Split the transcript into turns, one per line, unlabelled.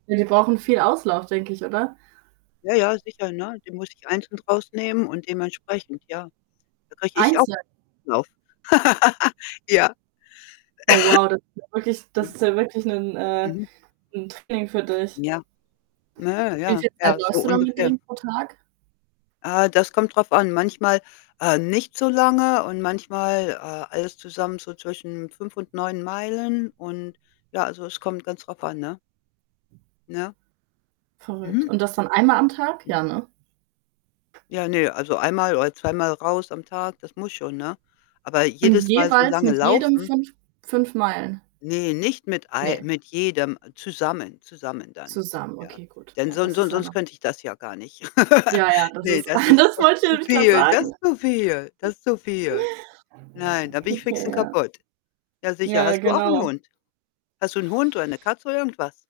Ja, die brauchen viel Auslauf, denke ich, oder?
Ja, ja, sicher, ne? Die muss ich einzeln rausnehmen und dementsprechend, ja. Da kriege ich auch
Einzeln?
Auslauf. Ja.
Oh wow, das ist ja wirklich das
Mhm.
ist ja wirklich 'n äh,
Mhm.
'n Training für dich.
Ja. Nö,
Wie
ja,
viel Zeit
ja, so
läufst du dann mit
ungefähr.
denen pro Tag?
Äh, das kommt drauf an. Manchmal, äh, nicht so lange und manchmal, äh, alles zusammen so zwischen 5 und 9 Meilen und ja also, es kommt ganz drauf an, ne? Ne?
Verrückt.
Mhm.
Und das dann einmal am Tag?
Mhm.
Ja, ne?
Ja, ne, also, einmal oder zweimal raus am Tag, das muss schon, ne? Aber
Und
jedes Mal so
jeweils
lange
mit jedem
laufen?
5- 5 Meilen?
Ne, nicht mit mit ei
Ne.
mit jedem, äh, zusammen zusammen dann,
Zusammen.
ja?
Okay, gut.
Denn
Ja,
son
das ist
son
ja
sonst
noch
könnte ich das ja gar nicht.
Ja, ja, das
Ne,
ist
das ist
das
das
wollte
ist
ich
zu
nämlich gerade
viel, das
sagen.
ist zu viel, das ist zu viel.
[unintelligible]
Nein, da bin ich fix
Okay,
und
ja.
kaputt. Ja, sicher.
Ja,
Hast du auch 'nen
genau.
Hund? Hast du 'n Hund oder 'ne Katze oder irgendwas?